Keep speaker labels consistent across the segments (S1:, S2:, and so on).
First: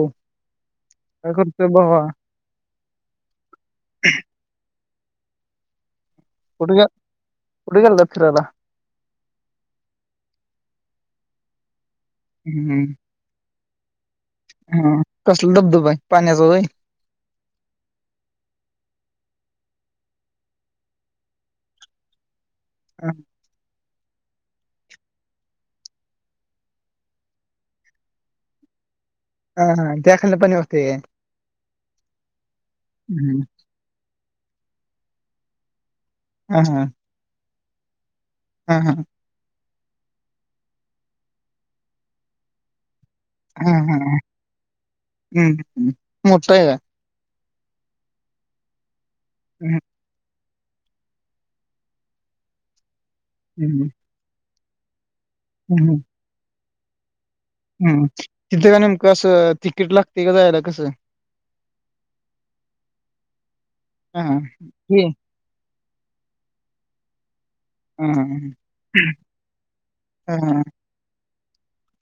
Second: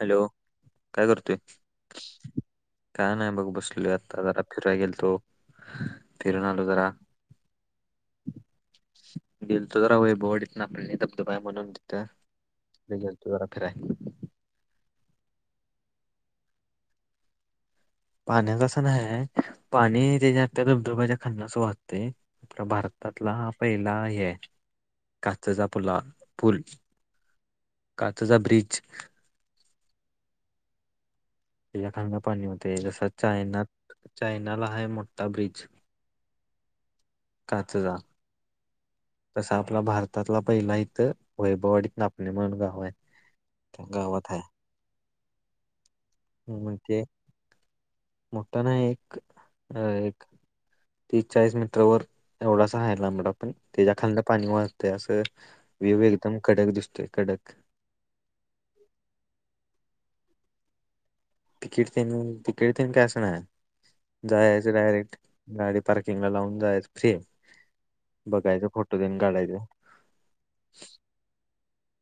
S1: Hello काय करतोय? काय नाही बघ बसलोय आता जरा फिरय गेलतो फिरून आलो
S2: कुठ गे
S1: जरा
S2: कुठ गेलता फिरायला.
S1: गेलतो जरा वैभव वाडीतन आपल्या इथ धबधबा हाय म्हणून तिथ.
S2: हम्म
S1: तो जरा फिराय
S2: हा कसलं धबधबा आहे पाण्याचं वय?
S1: पाण्याचं अंस नाही पाणी ते ज्या धबधब्याच्या खांलन अस वाहतय आपला
S2: हा
S1: भारतातलाा पहिला हे काचचा पुला पूल काचा चा ब्रिज
S2: हा हा देखल पनीणी होते आहे.
S1: खाड पाणी होते जसं
S2: हम्म,
S1: चायना चायनाला आहे मोठा ब्रिज
S2: हा हा
S1: काचा जा
S2: हा हा
S1: तसा आपला भारतातला पहिला इथं वैभवाडीत नापणे म्हणून गाव आहे.
S2: हा
S1: त्या
S2: हा
S1: गावात आहे
S2: हम्म हम्
S1: म्हणजे मोठाना एक
S2: हम्म
S1: अ एक तीस चाळीस मीटर वर एवढासा हहायला आमड पण
S2: हम्म
S1: त्याच्या खालद पाणी व ते असं व्यू एकदम कडक दिसतोय कडक.
S2: हम तिथं का नेमकं असं तिकीट लागते का जायला कसं.
S1: तिकीट तिकीटतेन काय असं नाही
S2: हा हा.
S1: जायचं
S2: हे
S1: डायरेक्ट गाडी पार्किंग ला लावून जाय फ्री
S2: हा
S1: बघायच
S2: हा
S1: फोटो देऊन काढायच.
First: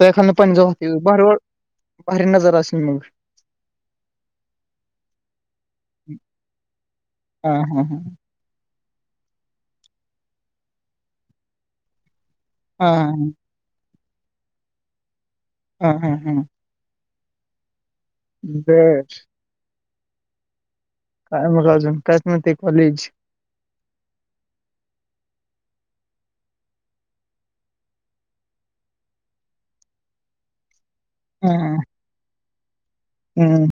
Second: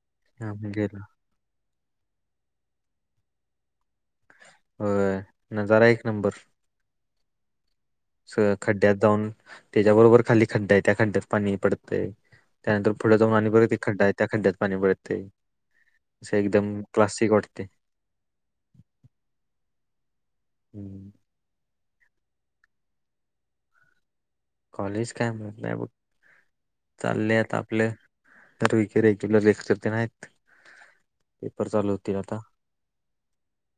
S2: तखल प जाात बार नजर असन मग
S1: अ न जरा एक नंबर.
S2: ह हा हा
S1: स खड्ड्यात जाऊन त्याच्याबरोबर खाली खड्डा आहे त्या खड्ड्यात पाणी पडतंय. त्यानंतर पुढं
S2: हा
S1: जाऊन पाणी परत एक खड्डा आहे त्या खड्ड्यात पाणी परत
S2: हा हा हा
S1: असं एकदम. क्लास वाटते
S2: बच
S1: हम्म
S2: काय मग अजून कायच नव्हते कॉलेज
S1: कॉलेज काम कर नाही अ चाललेत आपल्या तरे रेग्युलर रलेक्ते नाही आहेत. पेपर चालू होतील आता
S2: हम्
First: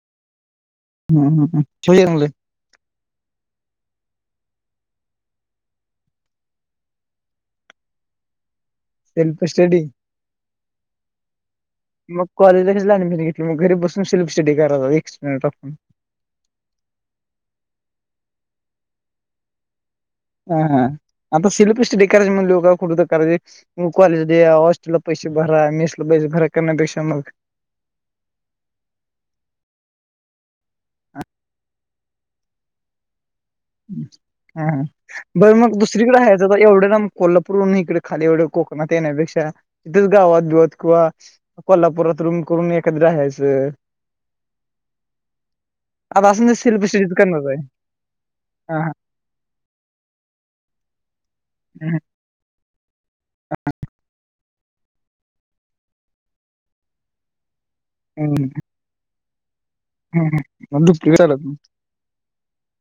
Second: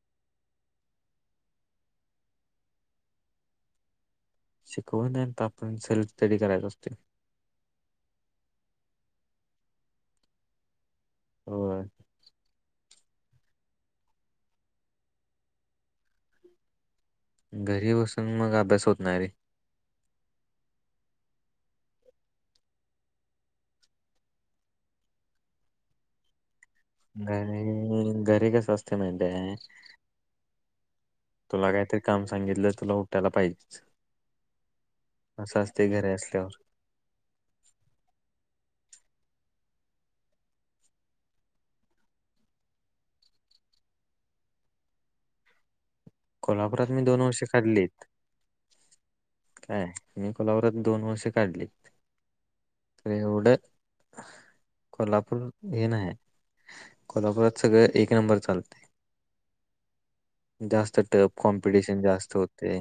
S2: हम् ह् ह आहेणले
S1: शिकव नाही तर आपण सरी तरी करायच असते.
S2: शेल्प स्टडी
S1: हो
S2: मग कॉलेजलाच लहानपणी घेतली मग घरी बसून सिलेप स्टडी करा एकक् मिनिट आपण
S1: घरी बसून मग अभ्यास होत नाही रे
S2: हा हा आता शिल्पीस डे करायज म्हण ल का कुठं तर करायजे. मग कॉलेज हॉस्टेल ला पैसे भरा मीस ला पैसे भरा करण्यापेक्षा मग
S1: घरी घरी कस असते म्हे आहे तुला काय तर काम सांगितलं तुला उटयला पाहिजे.
S2: हा बरं
S1: असं
S2: मग
S1: असते घरी
S2: दुसरीकडें ह्यायचं
S1: असल्यावर
S2: तर एवढं ना कोल्हापूर इकडे खाली व कोकणात येण्यापेक्षा तिथेच गावात बिवत किंवा कोल्हापुरात रूम करून एखाद राहायचं. आता असं नाही सेल्फ
S1: कोल्हापुरात मी
S2: स्टडीच
S1: दोन वर्षे
S2: करणार आहे.
S1: काढलीत.
S2: हा हा
S1: काय तही को्हापरातो वर्ष कढलीेढ.
S2: हम्म
S1: कोल्हापूर हे नाही कोल्हापुरात सगळं एक नंबर चालते.
S2: ह
S1: जास्त
S2: डुप्लिकेट
S1: टप
S2: झा
S1: होते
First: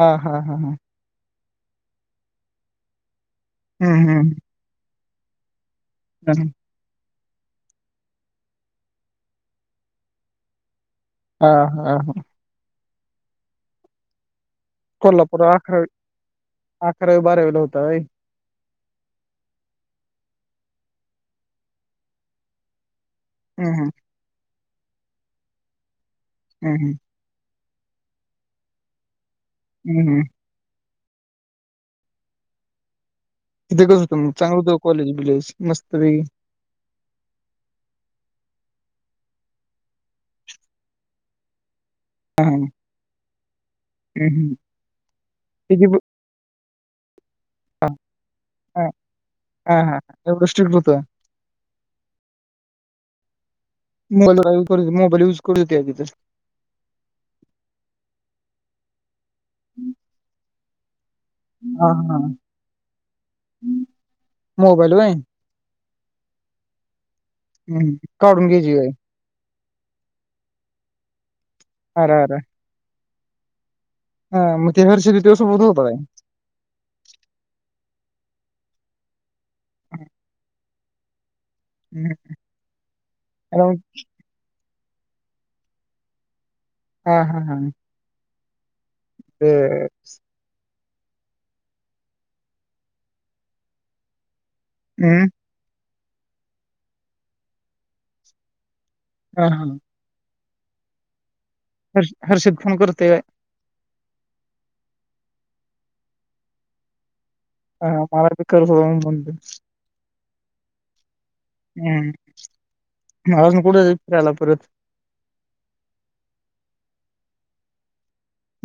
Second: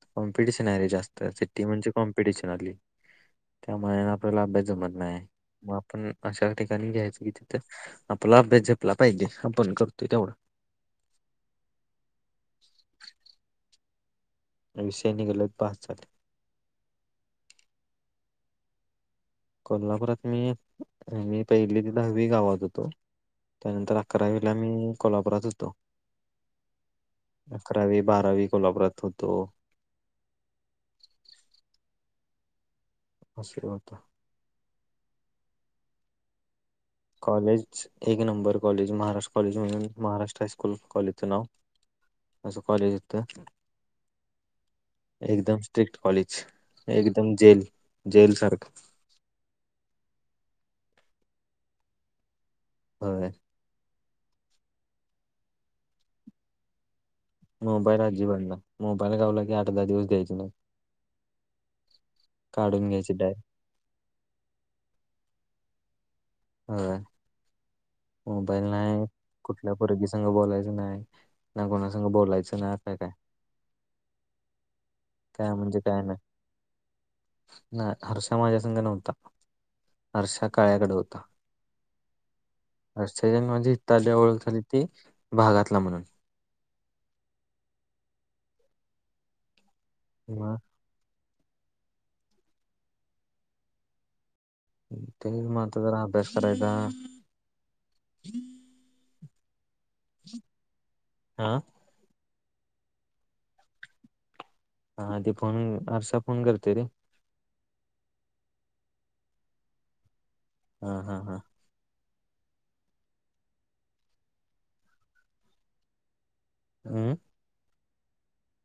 S2: हा हा हा
S1: कॉमपिटिशन
S2: हा
S1: आहे रेस्त ती म्हणजे कॉम्पिटिशन आली त्यामुळे
S2: हम्म
S1: आपल्याला अभ्यास जमत नाही आहे. मग आपण
S2: हम्म
S1: अशा ठिकाणी घ्यायचं की तिथे आपला अभ्यास झपला पाहिजे आपण करतोय तेवढा
S2: हा हा हा
S1: [inaudible] विषय
S2: कोल्हापूर
S1: निघाले पास
S2: अकरावी
S1: झाले
S2: अकरावी बारावीला होता.
S1: कोल्हापुरात मी मी पहिली ते दहावी गावात होतो.
S2: हम्म हम्म
S1: त्यानंतर अकरावीला मी कोल्हापुरात होतो.
S2: हम्म हम्म
S1: अकरावी बारावी कोल्हापुरात होतो.
S2: हम्म हम्म तिथे कसं होतं म. चांगलं होत का कॉलेज बिलेज मस्त पैकी.
S1: कॉलेज एक नंबर कॉलेज. महाराष्ट्र कॉलेज म्हणून महाराष्ट्र हायस्कूल कॉलेजचं नाव. असं कॉलेजात का?
S2: हम्म हम्म
S1: एकदम
S2: त्याची
S1: स्ट्रिक्ट
S2: ब
S1: कॉलेज. एकदम जेल जेल सारखं
S2: [unintelligible]
S1: व्हय.
S2: मोबाईल मोबाईल यूज करु देत्या तिथ.
S1: मोबाईल आजीबात नाही. मोबाईल गावला कि आठ दहा दिवसयच नाही.
S2: हा हा
S1: काढून घ्यायचे डायरेक्ट.
S2: मोबाईल व्हय.
S1: हो
S2: हम्म काढून
S1: मोबाईल
S2: घ्यायची व्हय
S1: नाही. कुठल्या परगीसंघ बोलायचं नाही. ना कोणा संग
S2: अरे अरे
S1: बोलायच नाही आता काय.
S2: हा मग ते हर्ष बी तुझ्या सोबतच होता काय?
S1: नाही हर्षा माझ्या संघ नव्हता. हर्षा काळ्याकडे होता.
S2: हम्म
S1: ह सजन
S2: अरे
S1: म्हणजे
S2: मग
S1: इथे आल्यावर ओळख झाली ती भागातला म्हणून.
S2: हा हा हा ते
S1: [unintelligible]
S2: हम्म
S1: ते मग आता जरा अभ्यास करायला.
S2: हा हा
S1: हा
S2: हर्ष हर्षद फोन करते व्हय.
S1: हा ते फोन हारशा फोन करते रे.
S2: हा मला बी करतो आधुन मधुन.
S1: हा हा
S2: हम्म म अजून कुठ फिरायला परत.
S1: हम्म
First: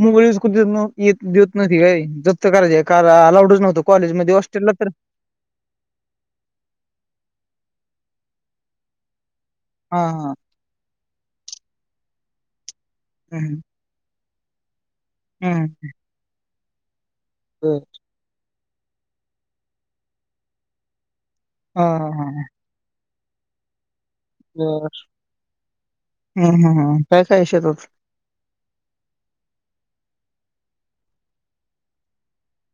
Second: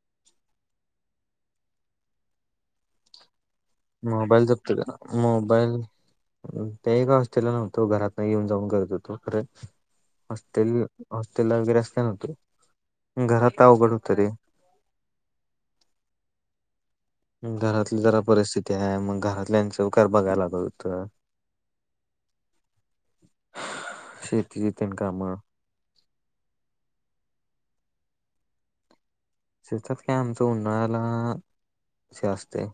S2: मुगळीस कुठ येत देत नव्हती काय जप्त करायच का अलाउडच नव्हत. कॉलेजमध्ये
S1: मोबाईल
S2: हॉस्टेलला
S1: जपते
S2: तर
S1: का मोबाईल ते एका हॉस्टेलला नव्हतो हो. घरातन येऊन जाऊन करत होतो. परत
S2: हा
S1: ते हॉस्टेला वगैरे असता ना तु घरात
S2: हम्म
S1: अवघड होतं रे.
S2: हम्म बर
S1: घरातली जरा परिस्थिती आहे. मग घरातल्याच उकार बघायला लागत होत.
S2: ह हा हा
S1: [unintelligible]
S2: बर
S1: कामं
S2: हम्म हम्म हम्म काय काय शेतात होत.
S1: शेतात काय आमचं उन्हाळ्याला असे असते.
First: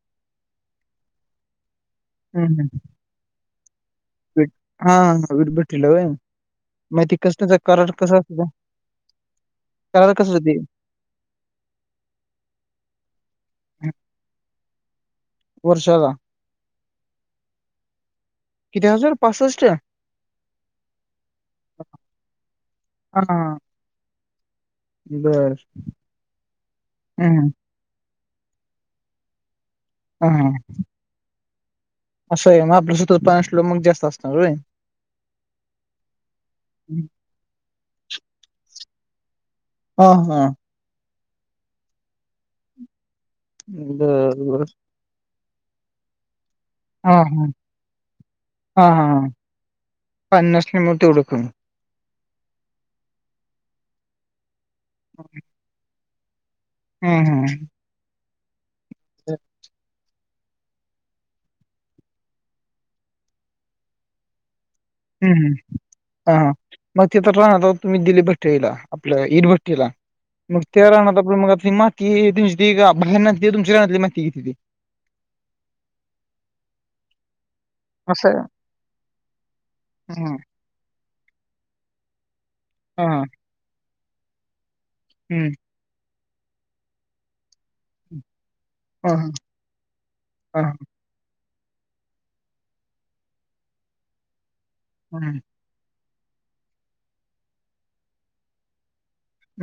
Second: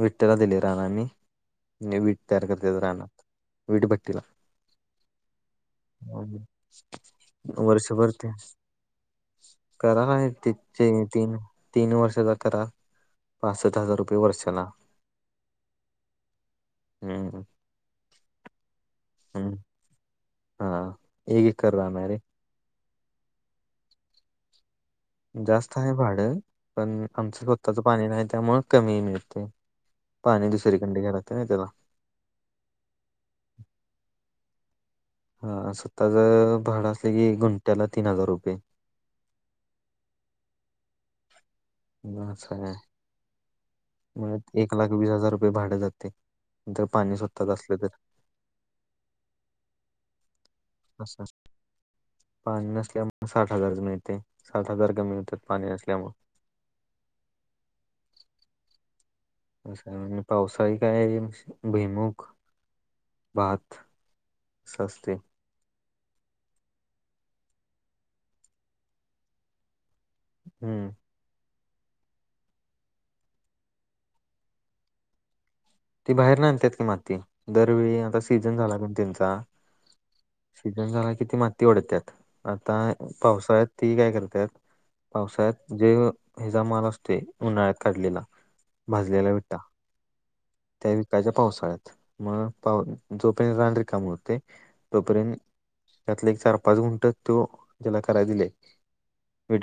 S1: विट त्याला दिले रान आणि विट तयार
S2: हम्म हम्म
S1: करत्यात रानात. वीटभट्टीला.
S2: बीट. हा वीट भट्टीला होय मग ते कसं
S1: हम्म
S2: करार
S1: वर्षभर
S2: कसं
S1: त्या
S2: असतं
S1: करा
S2: करार
S1: नाही
S2: कसं
S1: ते,
S2: होते
S1: तीन तीन वर्षचा करा पासष्ट हजार रुपये वर्षला.
S2: वर्षला.
S1: हम्म!
S2: किती हजार
S1: हम्म
S2: पासष्ट.
S1: हा एक एकर रान आहे रे.
S2: हा.. बर
S1: जास्त आहे भाडं पण आमचं
S2: हम्म
S1: स्वतःचं पाणी नाही त्यामुळे कमी मिळते.
S2: हा
S1: पाणी
S2: हा
S1: दुसरीकंडे घालात नाही त्याला.
S2: असं आहे मग आपलं सत पननास ललो मग जास्त असणार होय.
S1: हा स्वतःच भाडं
S2: हम्म.
S1: असले की गुंट्याला तीन हजार रुपये.
S2: हा, हा.
S1: बस आहे
S2: बर
S1: म
S2: बर
S1: एक लाख वीस हजार रुपये भाडे जातय. जर
S2: हा
S1: पाणी
S2: हा
S1: स्वतःच असल तर.
S2: हा हा पाणी नसल्यामुळ तेवढं
S1: असं
S2: पण
S1: पाणी नसल्यामु साठ हजारच मिळते, साठ हजार कमी होतात पाणी नसल्यामुळ.
S2: हम, हम.
S1: कशान. पावसाळी काय भिमुख, भात असं असते.
S2: हम्म हा मग ते तर राहणार तुम्ही दिले भट्टेळीला आपल्या इर भट्टेला. मग ते
S1: हम्म
S2: रानात मग आपण मातीम बाहेर तुमची राहनाली माती घेतली त
S1: ती बाहेर आणतात की माती दरवेळी आता
S2: असं आहे.
S1: सीझन झाला काण त्यांचा
S2: हम्म.
S1: सीझन झाला कि ती माती ओढतात, आता
S2: हा हा.
S1: पावसाळ्यात ती काय करतात.
S2: हम्म.
S1: पावसाळ्यात जे हिचा माल असते उन्हाळ्यात काढलेला.
S2: हा
S1: भाजलेला
S2: ह
S1: विटा
S2: हा.
S1: त्या विकाच्या पावसाळ्यात मग पा जोपर्यंत राणरी काम होते तोपर्यंत
S2: हम्म.
S1: त्यातले एक चार पाच गुंट तो त्याला करायला दिलेय.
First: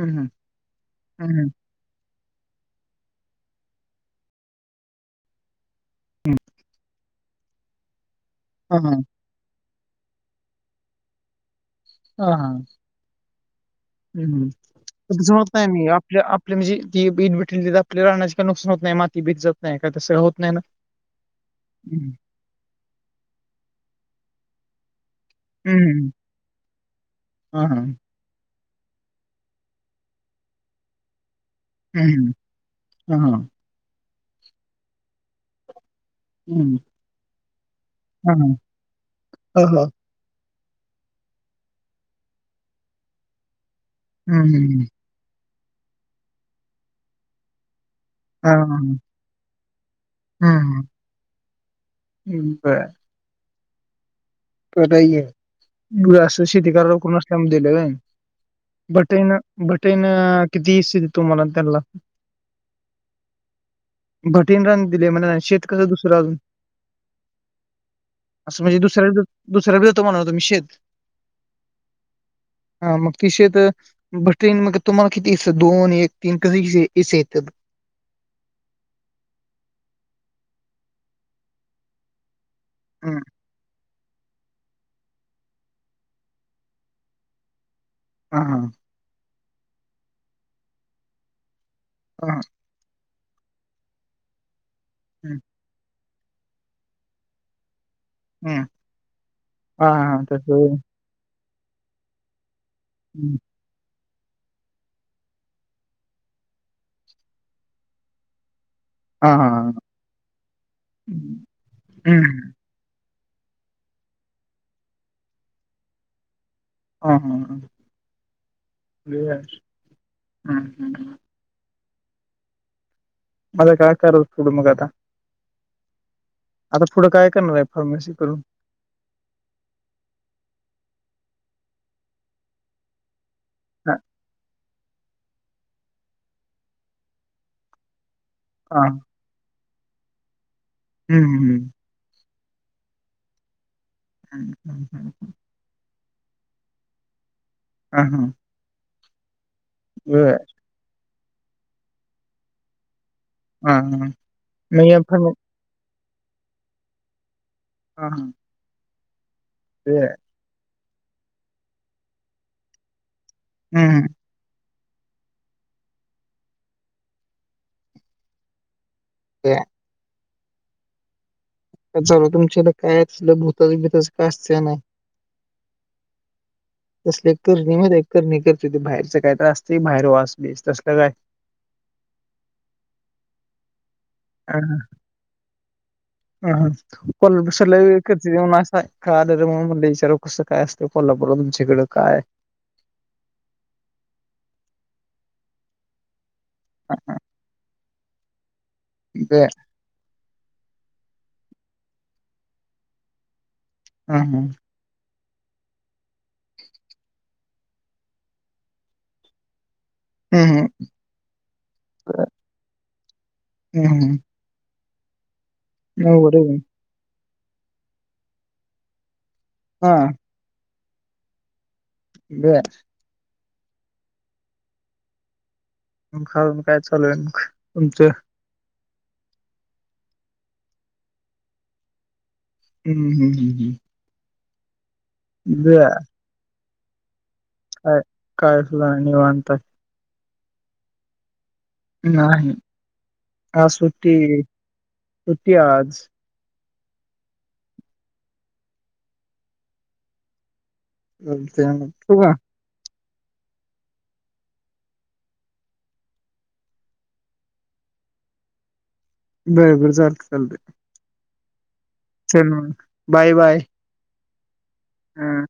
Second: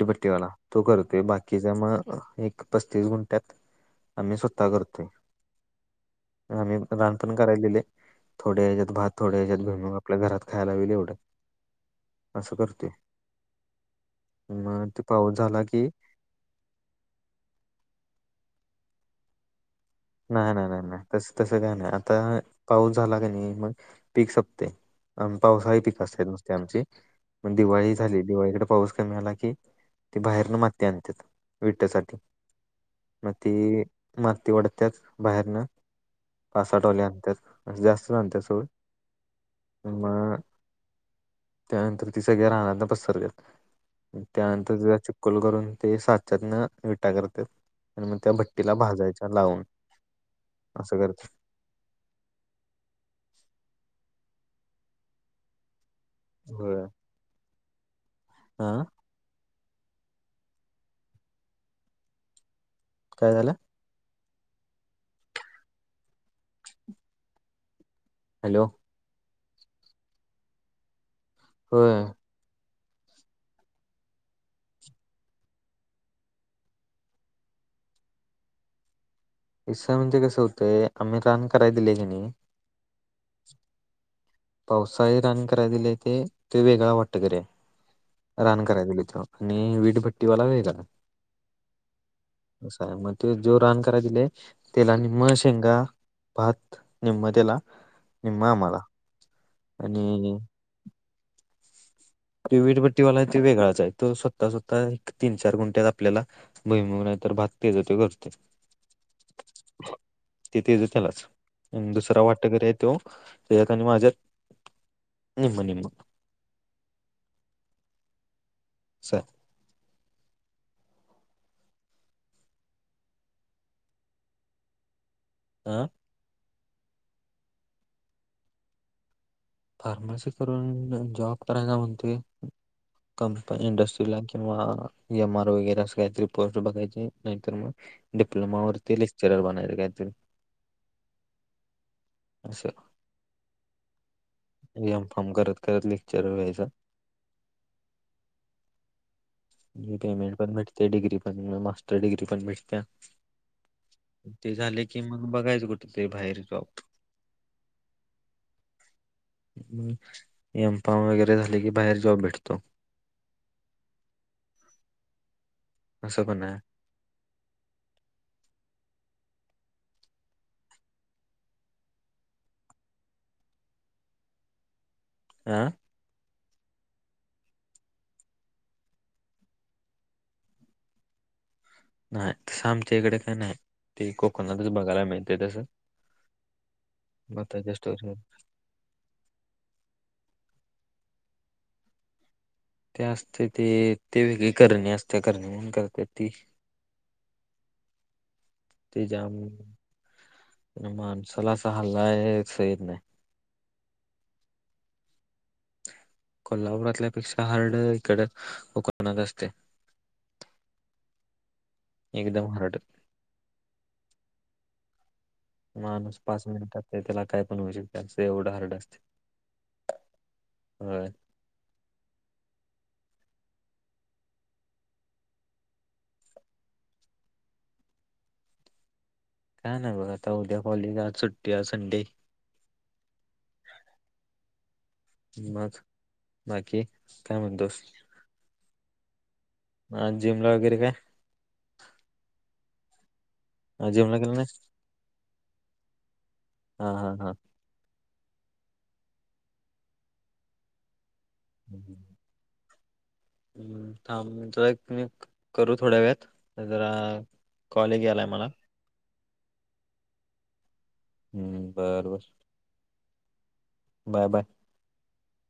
S2: हम्म.
S1: तो करतोय
S2: हम्म.
S1: बाकीचा मग एक पस्तीस गुंट्यात आम्ही स्वतः करतोय. आम्ही रान पण कराय दिले, थोडे
S2: हा
S1: ह्याच्यात
S2: हा.
S1: भात. थोड्या हच्यात भे आपल्या घरात खायला विल एवढं असं करतोय.
S2: [unintelligible]
S1: मग ते पाऊस झाला की
S2: आप आपली म्हणजे ती बीद भेटलेली तर आपल्या राहण्याचे काय नुकसान होत नाही. माती बीज ज नाही का तस.
S1: नाही नाही नाही नाही, तस तसं काय नाही आता पाऊस झाला का नाही मग पीक संपते. म पावसाही पिकक
S2: हम्म.
S1: असतात नुसते आमची मग
S2: हा हा.
S1: दिवाळी झाली दिवाळीकडे पाऊस. मिळाला की ते बाहेरन माती आणतत्यात. विठठ्यासाठी
S2: हम्म. हा
S1: मग
S2: हा.
S1: ती माती ओढतते बाहेरन.
S2: हम्म.
S1: पासाठवाले आणतात जास्त
S2: हा
S1: जातात
S2: हा.
S1: सवय.
S2: हा हा.
S1: आम. त्यानंतर ती सगळ्या राहनाना पसरात
S2: हम्म.
S1: त्यानंतर कल करून ते सातच्याातन विटा करतत्यात, आणि मग त्या
S2: हा
S1: भट्टीला
S2: हा.
S1: भाजायच्या लावून.
S2: हम्म
S1: असं करतात
S2: ह ह् बर. तर मु असं शेती
S1: होय
S2: ककण असल्या दिलं व्हय.
S1: हा.
S2: बटेन बटेन किती इ देतो मला त्यांना?
S1: काय झालं.
S2: भटिंरनी दिले म्हण ना शेत कसं दुसरं अजून. असं
S1: हॅलो
S2: म्हणजे दुसऱ्या दुसऱ्यावर होतो म्हणतो निषेध.
S1: होय.
S2: हा मग तिशेत बर ट्रेन मग तुम्हाला किती हिस्स दोन एक तीन कसे क हिस्स येतात
S1: हिस्सा म्हणजे कसं होतंय आम्ही रान कराय दिले की नाही
S2: हम्
S1: पावसाळी रान कराय दिले ते ते वेगळा वाटकरी
S2: हा
S1: हाय
S2: हा
S1: रान कराय दिलय ते आणि वीटभट्टीवाला वेगळा
S2: ह ह
S1: आहे मग ते जो रान करायला दिलेय त्याला निम्म
S2: हम्म
S1: शेंगा भात निम्म त्याला निम्म
S2: हम्म
S1: आम्हाला
S2: हा हा
S1: आणि
S2: तस होय
S1: तो वीटभट्टीवाला
S2: हं,
S1: तो वेगळाच हाय तो स् तसतर एक तीन चार गुंट्यात आपल्याला भुईमूग नाही तर भात तेज तो करतोय
S2: हा हा हा
S1: ते तेज तेलाच
S2: हम्म
S1: दुसरा वाटकरी आहे तो तेचात आणि माझ्यात निम्म निम्म
S2: हम हम ह
S1: असं आहे.
S2: ब हम् हम् म आता काय करायचं पुढं मग आता
S1: आं
S2: आता पुढं काय करणार आहे फार्मसी करून
S1: फार्मसी करून जॉब करायचा म्हणतोय कंप
S2: हा
S1: इंडस्ट्रीला किंवा एम आर वगैरे असं काहीतरी पोस्ट बघायचे नाहीतर मग डिप्लोमा
S2: हा
S1: वरती [unintelligible]
S2: हम् हम
S1: अस एमकाॅम करत करत लेक्चर वयचं
S2: ह हां
S1: मी पेमेंट पण भेटते डग्री पण मास्टर डिग्री पण भेटते ते झाले की मग बघायचं कुठे ते बाहेर जॉब
S2: हा हा
S1: एमकाॅम वगैरे झाले की बाहेर जॉब भेटतो
S2: हम् हम
S1: अस असं पण हाय
S2: [unintelligible] काय चालू हाय तुमच्याकडे तसलं काय भूत बितस काय असते नाही
S1: आह
S2: तसली एक करणी माहीताय करणी करत्याती बाहेरच कायतर आसतय बाहेर वास बीस तसलं काय
S1: नाही तसं आमच्या इकडे का नाही ते कोकणातच
S2: [unintelligible]
S1: बघायला मिळते तसं
S2: कळाले
S1: मताच्या
S2: रे
S1: स्टोर
S2: म्हणून म्हणलं विचारलो कसं काय असत कोल्हापूरला तुमच्याइकडे काय
S1: ते असते ते ते वेगळी करणे असते करणे म्हणून करते ती
S2: हा हा
S1: ते जाम माणसाला आस हालाय सहीत येत नाही
S2: हम हम
S1: कोल्हापुरातल्या पेक्षा हार्ड इकड कोकणात असतय
S2: हम् हम
S1: एकदम हार्ड
S2: हम्
S1: माणूस
S2: एवढं
S1: पाच
S2: आहे.
S1: मिनिटात ते त्याला काय पण होऊ शकते असं एवढं हरड असतय
S2: हा
S1: व्हय
S2: ब मग हा काय चालू आहे म तुमचं
S1: काय नाही बघ आता उद्या कॉलेज आ सुट्टी आ संडे
S2: हम्म हम हम् हम
S1: मग बाकी काय म्हणतोस
S2: काय कायलं आणिवता
S1: ह जिम ल वगैर काय
S2: नाही आज सुट्टी
S1: जिमला गेला नाही
S2: सुट्टी आज
S1: हा हा हा
S2: बते ठ का
S1: हम् थां जरा एक मी करू थोड्या वेळात जरा कॉलेज याला आहे मला
S2: बरोबर चालत चालते
S1: हम्म बरोबर
S2: वा बाय बाय
S1: बाय बाय
S2: हम